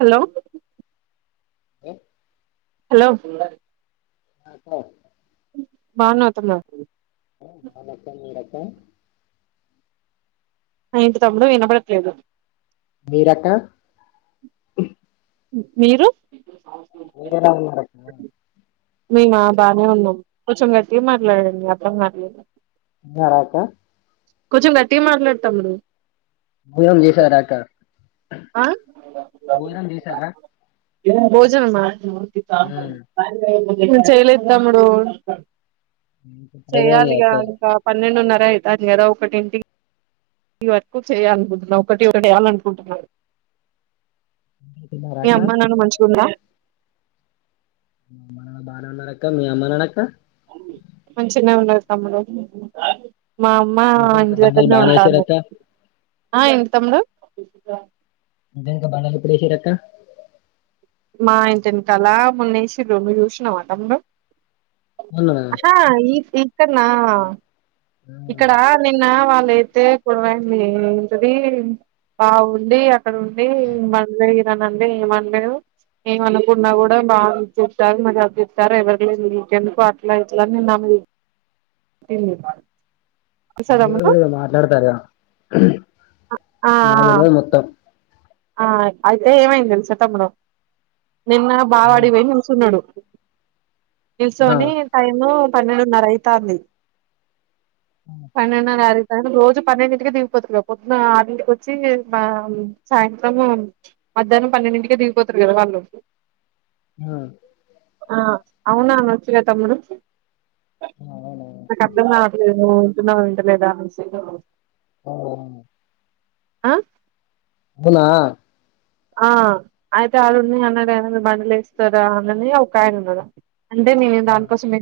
Hello హఓ hello ఆ కా బా నతంద హు కనక నీడన్ పో అయింటి తమ్ముడు వినపడట్లేదు మీరక్క మీరు మీరెలా ఉన్నారక్క మేము బానే ఉన్నాం కొంచెం కట్టి మరలాడండి అప్పుడ మరలేదు తిన్నారా క కొంచెం గట్టిగా మాట్లాడు తమ్ముడు మం చేస డాట ఆ బోయరం దసార ఇ భోజనం మ చి సాయంత్రం చ సాయంత్రం ను చేయలేద్దాముడు టైం అయింది చేయాలిగా అక్క ఇంకా పన్నెండునర్ [unintelligible] అంది కదా ఒకటింటికి ఇ వరకు చేయ అనుకుంటున్న ఒకటి రెండు వెయ్యాలి అనుకుంటున్న. తిన్నారా మీ అక్క అమ్మ నాన్న మంచిగా ఉన్నారా? అమ్మా నాన్న బాగానే ఉన్నాడు అక్క మీ అమ్మ నాన్నాక్క మంచిగనె ఉన్న తమ్ముడు మా అమ్మ ఆ నిజానికి అంజి బండలు దగ్గరనే బానే ఉంటాము. ఏసిరక్క ఆ ఏంటి తమ్ముడు ఇంట్లో ఇంకా బండలు ఎప్పుడూ ఎస్సిర్రు అక్క మా ఇంటి వెనకాలా మొన్న ఎస్సిర్రు మీరు చూసినవ తంబే మొన్ననా ఆహా ఈ ఈ ఇక్కడన ఇక్కడ నిన్న వాల్ అడైతే పడవైంది ఏంటది బాగుంది అక్కడ ఉండి మనలే ఇరనండి ఏమనలేదు ఏమ అనుకున్నా కూడా బాగా ఇచ్చేశారు మరి ఎట్లిచ్చారో ఎవరి లేదు ఇంకెందుకు అట్లా ఇట్లా నిన్నాం ఉమ్ భీముడు కూడ ఇగ మాట్లాడతాడేమో ఆ నాకు తెల్వదు మొత్తం ఆ అయితే ఏమైంది తెలుస తమ్ముడు. నిన్న బావ ఉమ్. అడిపోయి నినుసుున్నాడు. ఆ నిల్సోని టైము పన్నెడున్నరైతాంది ఆ పన్నెండు నారి రోజు పన్నెండింటికి దిగిపోతుంది పొద్దున ఆరింటికి వచ్చి మా సాయంత్రం మధ్యాహ్నం పన్నెండింటికే దిగిపోతారు కదా వాళ్ళు ఆ ఆ అవునా నువ్ చిన్న తమ్ముడు [inaudible] అవునా [unintelligible] [unintelligible] ఆ అవునా ఆ అయితే అడున్నా అన్నా [unintelligible] బండిలేస్తారా [unintelligible] ఒకాయనున్నాడు అంటే నేను నీ దానికోసమే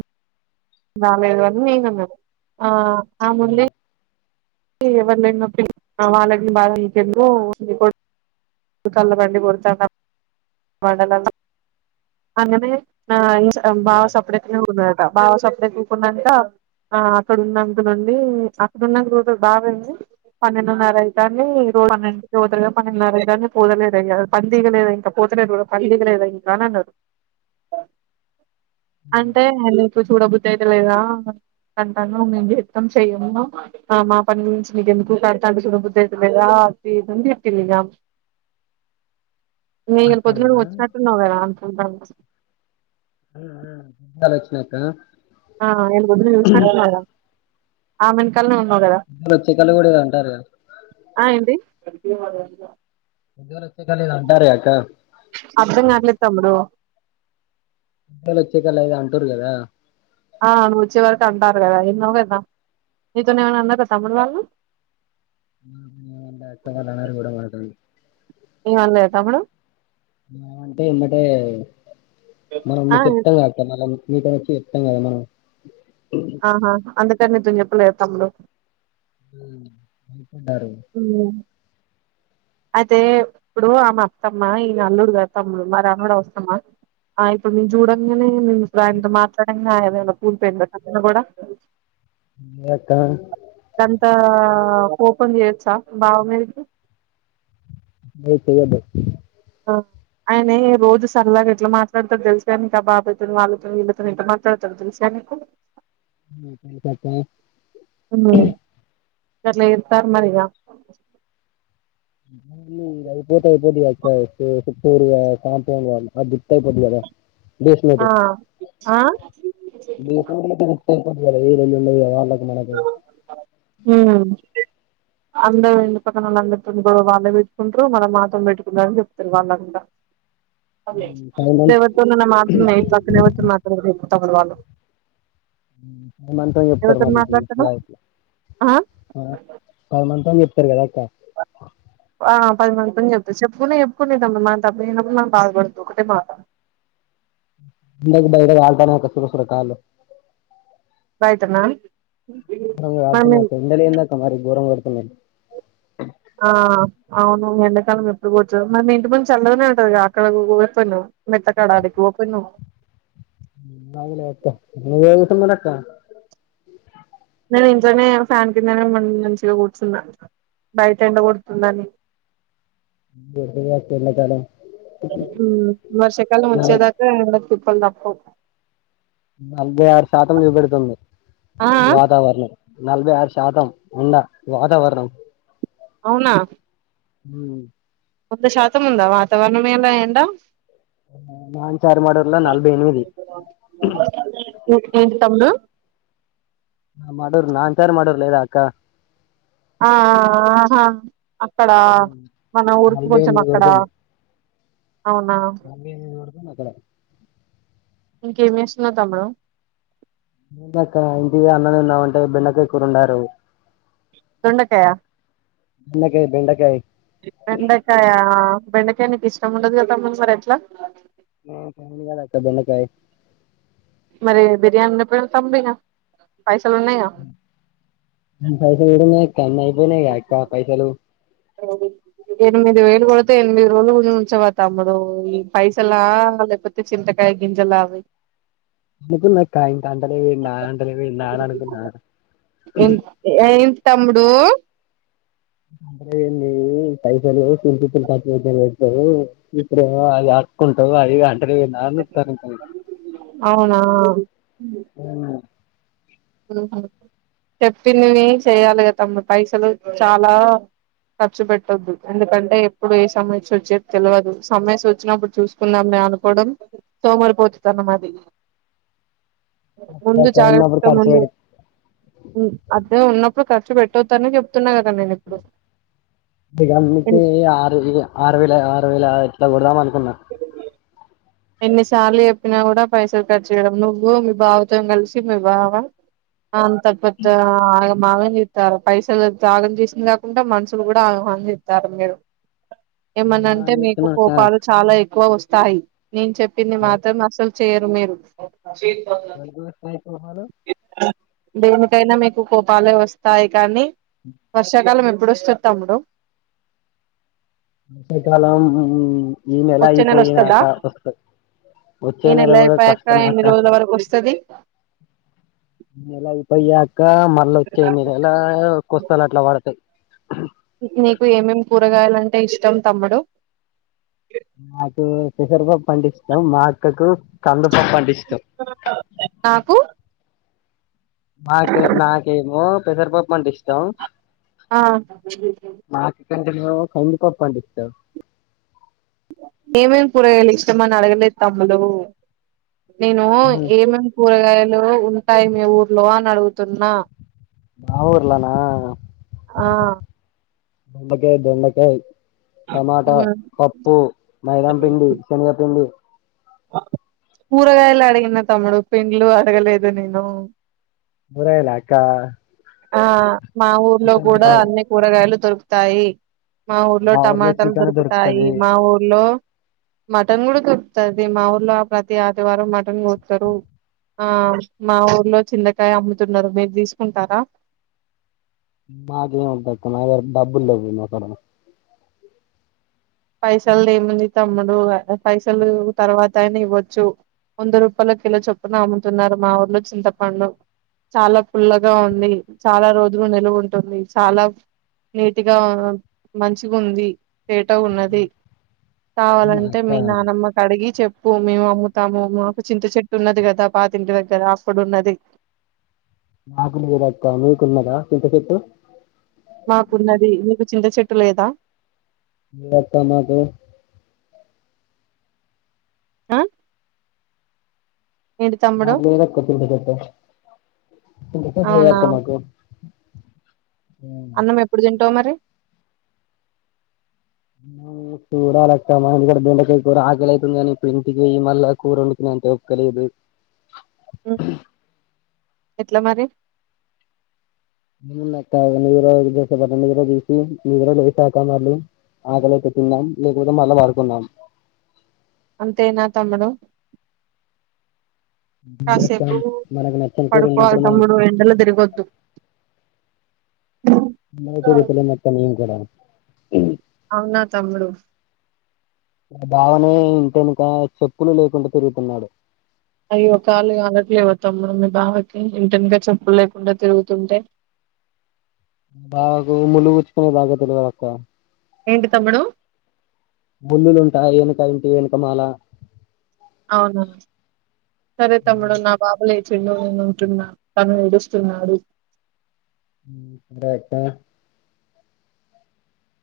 నాలుగు ఐదు అని నేనన్నాను ఆ ఆ అవునా ముందే ఉమ్ ఎవరినైనా [unintelligible] వాళ్ళకి భాద అనిపియాదు [unintelligible] నా కళ్లు మండి ఓరుతాన [unintelligible] ఆ [unintelligible] బావ సంపుడెకేనే ట బావ సప్ల కూకున్నంట ఆ అక్కడున్నంత నుండి అక్కడున్న రోడ్ బాగాంది పన్నెండున్నర అయిాన్ని రోడ్డు అన్నింటిక కూదరగా పన్నెండున్నర అఐతాన్ని పోదలేరు పందికలేదా ఇంకా పోతలేరు అంటా హడ బ బద్ అలేదా అంటాను మేము ఎర్తం చెయ్యము మా పని గురించి మీకు ఎందుకు సతంట చూడం బుద్దు అయితలేదాంది అది ఇది తిట్టిందిగా న ఇ అక్క పొద్దున నువ్వు అన్నదా వచ్చినట్టు ఉన్నావు అనుకుంటాన్న దాలక్ష్మీ అక్క ఆ నువ్వు ముందు చూసినట్టు ఉన్నావు కదా ఆమెను కలవు ప్రత్యేకలు కూడాద అంటారుద ఆ [inaudible] ముందుగానే వచ్చేసారని అంటారు గా అక్క అర్థం కావట్లేదు తమ్ముడు ఎల్లి వచ్చాక లేదు అంటురు కదా ఆ నువ్వు వచ్చే వరకు అంటారు కదా ఎన్నో కదా నీతోనే ఏమైనా అన్నార తమ్ముడు వాళ్ళు [unintelligible] ఏం అనలేదాప్పుడు ఏమంటే ఎమ్మటే మనం ఆ చెప్తాం గా అక్క మనం మీకనొచ్చి చెప్తాం కదా మనం ఆహా అందుకని తిను చెప్పలే తమ్ముడు మ్మ్ హ్మ్ అయితే ఇప్పుడు ఆమె అత్తమ్మ ఈయన అల్లుడు గద తమ్ముడు మరి అన్నడు అవసరమా ఇప్పుడు మేము చూడంగానే మేం ఇప్పుడు ఆయనతో మాట్లాడంగా ఆయనేమైన కూల్పోయింది కూడా ఏ అక్క ఎంత కోపం చేయొచ్చా బావ మీదికి ఏం తీయొద్దు ఆ ఆయనే రోజు సరదాగా ఎట్లా మాట్లాడతాడు తెలుసుగా నీకు ఆ బాబాయితో వాళ్ళతోని వీళ్ళతో నిఎట్లా మాట్లాడతాడు తెలుసుగా నీకు ఉమ్ [unintelligible] గట్ల ఏరతారు మరిగా అది అయిపోతే అయిపోద్ది గా అక్క [unintelligible] భీష్ముడు ఆ ఆ భీష్ముడి లో [unintelligible] [unintelligible] వాళ్ళకు మన ఆ అందరు ఇంటి పక్కన వాళ్ళందరి తోను గొడవ వాళ్ళే పెట్టుకుంటరు మన మాత్రం పెట్టుకుంటారు అని చెప్తారు వాళ్ళంతా ఫైవ్ మంత్స్ ఇప్పుడు ఎవరితోనైనా మారుతుంది పక్కనెవరితోనైన మారుతుందీ తబలవాల్లు మన ఉత్తర్ మాది మాట్లాడతారు ఇలా ఆ ప మంతని చెప్తారు సరే క్కా ఆ పది మంది పని చెప్త చెప్పుకునే చెప్పుకునే తమ్ మన తప్ప అయినప్పుడు మనకు బాధపడుతు ఒకటే మాట బ వాల్ప కస కస రకాల బాయిట్ మ్యామ్ కారుతున్నాయి క్కా ఎండాలే లే మరి గోరం అవు ఆ అవును ఎన్ - ాలం ఎప్పుడు కూచ్చుదు మరి ఇంటి ముందు చల్లదనే ఉంటదింది అక్కడకి పోనువు మెత్తకాడాకి ఓపోనువు అడి అతేు కా నేను ఇంట్లోనే ఫ్యాన్ కిందనే మంచిగా కూర్చున్నా బయట ఎండకడుతుందని అత ఎలా తాాల వర్షాకాల నల ముచ్చేదాకా ఎన్ చప్ప నాకు నలభై ఆరు శాతం ఇవ్వబెడుతుంది ఆ ఆ వాతావరణం నలభై ఆరు శాతం అన్న వాతావరణం అవునా హ వంద శాతం ఉందా వాతావరణం ఎలా ఏడా నాన్ చార్ మర్లా నలభై ఎనిమిది ఏ ఏంటి తమ్డు నా మోరు నాన్ చారు మర్లే లేదా అక్క ఆ ఆహా అక్కడ ఉమ్, మన ఊరికి కొంచెం అక్కడ అవునా అ నిడుతు అక్కడ ఇంకేం చేస్తున్నారు తమ్ముడు క్క ఇంటి అన్ననే ఉన్నామంటే బిండకాయ కూరున్నారు తుండకాయ బెండకాయ బెండకాయ వెండకాయ బెండకాయ నీకు ఇష్టం ఉండదు కదామ్మని మరి ఎట్లా ఫగా బన్నకాయ మరి బిర్యానీన్నప్పు తంబిన ఫైస ఏడున్నాయ్ క కన్నా ప క్క పైసలు ఎనిమిది వేలు కొడితే ఎనిమిది రోజుల గు ఉంచవా తమ్ముడా ఈ పైసలా లేకపోతే చింతకాయ గింజలా అవి అనుకున్నా కా ఇంత అంటలే నా అంటలే నాన్న అనుకున్నా ఏంటి తమ్ముడు అ పైసలుల్పిలు తవు ఇప్పుడే అది హక్కుంటావు అది నాలుగు తెర అవునా చెప్పిందివి చేయాలి కద తమ్ పైసలు చాలా ఖర్చు పెట్టొద్దు ఎందుకంటే ఎప్పుడు ఏ సమయ వచ్చేది తెలియదు సమయ వచ్చినప్పుడు చూసుకుందాంని అనుకోవడం సోమరిపోతు తనం అది అడ ఉప్పు క అది ఉన్న ప్పుర్చ పేట్టో ఉతా దతే ఆరు ఆరు వేల ఆరు వేల ఇలా కొడదాం అనుకున్నా ఎన్నిసార్లు చెప్పినా కూడా పైసలు ఖర్చు చేయడం నువ్వు మీ బావతో కలిసి మీ బావ అ అంతగపెద్ద ఆ మాగం చెతారు పైసలు త్యాగం చేసింది కాకుండా మనుషులు కూడా ఆని ఇస్తారు మీరు ఏమన అంటే ఏమని మీకు చెప్తున్నా అక్క కోపాలు చాలా ఎక్ వో వస్తాయి నేను చెప్పింది మాత్రం అసల్ చేయరు మీరు వాకు వకాయికు హాల దేనికైనా మీకు కోపాలే వస్తాయి కానీ వర్షకాలమ మెప్పు ఎప్పుడుస్తు తముడు వర్షాకాలం ఈ వచ్చే నెల వస్తదా అయిపోయినాక వస్తాయి వచ్చే ఈ నెల కూడా అయిపోయాక కష్టమే ఎన్ని అక్క రోజుల వరకు వస్తాది ఇ నెల ఆ ఇ పై ఇకా మళ్ళ వచ్చాయి ఎనిమిదేలా కొస్తాలు అట్లా వాడతాయి నీకు ఏమేం కూరగాయలంటే ఇష్టం తమ్ముడు నాకు పెసరపప్పుటే ఇష్టం మా అక్కకు కందు పప్ అంటే ఇష్టం నాకు నాక నాకేమో పెసరపప్పు అంటే ఇష్టం లొ ఆ కొంచెం కందిపప్ అంటే ఇష్టం ఏమేమి కురగాయాలు ఇష్టమని అడగలేదు తమ్ములు నేను ఏమేమి కూరగాయల్ ఉంటాయి మీ ఊర్లో అని అడుగుతున్నా బమూఊర్లానా ఆ దొండకాయ దొండకాయ టమాటా పప్పు మైదాం పిండి శనగపిండి కూరగాయలు అడిగిన తమ్ముడు పెండ్లు అడగలేదు నేను కూరగాయలా అక్క ఆ మా ఊర్లో చికెన్ కూడా ఉంటాయి అన్ని కూరగాయలు దొరుకుతాయి మా ఊర్లో టమాటాలు దొరుకుతాయి మా ఊర్లో మటన్ కూడా దొరుకుతుది మా ఊర్లో ప్రతి ఆదివారం మటన్ కొతారు ఆ మా ఊర్లో చింతకాయ అమ్ముతున్నారు మీరు తీసుకుంటారా నాక ఏ ఉ తకు నా డబ్బులు లెక్క నాక్కడ పైసలు ఏముంది తమ్ముడు పైసలు తర్వాత అయిన ఇవ్వచ్చు వంద రూపాయల కిలో చొప్పున అమ్ముతున్నారు మా ఊర్లో చింతపండు చాలా పుల్లగా ఉంది చాలా రోజులు నిలువు ఉంటుంది చాలా నీట్గా మంచిగా ఉంది పే ట ఉన్నది మా కావాలంటే మీ అక్క నానమ్మకు అడిగి చెప్పు భూమి అమ్ముతాము మాకు చింత చెట్టు ఉన్నది కదా పాతింటి దగ్గర అప్పుడు ఉన్నది నాకురుతా నవ కున్నార చింత చెట్ మాకున్నది మీీకు చింత చెట్టు లేదా త మాతో ఆ ఏంటి తమ్ముడు మాకు లేదక్క చింత అవునా చెట్టు మాకు ఉమ్. అన్నం ఎప్పుడు తింటావు మరి చూడాలక్క మా ఇడ దిండకాయ కూర ఆకలి అైతుంది కాని ఇప్పుడు ఇంటికి వెయ్యి మళ్ళా కూర వండుకున్నా అంత ఓపిక లేదు ఆ ఎట్లా మరి నీరు నీర తీసి నీర వసాక మళ్ళీ ఆకలికి తిన్నాం లేకపోతే మళ్ళా వాడుకున్నాం అంతేేనా తమ్ముడు అక్క కాసేపు మనకు నచ్చని కూర పడుకోవాలి ఉన్నప్పుడు మనం తమ్ముూడు ఎండలో తిరగొద్దు నతే పల మత్తం ఏం కూడా ఉ అవునా తము డుూ నా భావనే ఇంట వెనుక చెప్పులు లేకుండా తిరుగుతున్నాడు అవి ఒకకాళ్ళ అనట్లే పోతాము మ మీ బావకి ఇంటనికా చెప్పులు లేకుండా తిరుగుతుంటే బాగాకు ములుగుచ్చుకునే బాగా తెలివాల అక్క ఏంటి తమ్ముడు బుల్లులు ఉంటాయి వెనక ఇంటి వెనుక మాల అవునా సరే తమ్ముడు నా బాబులే చిన్న ఉంటున్నా తను ఏడుస్తున్నాడు హు సరే అక్కా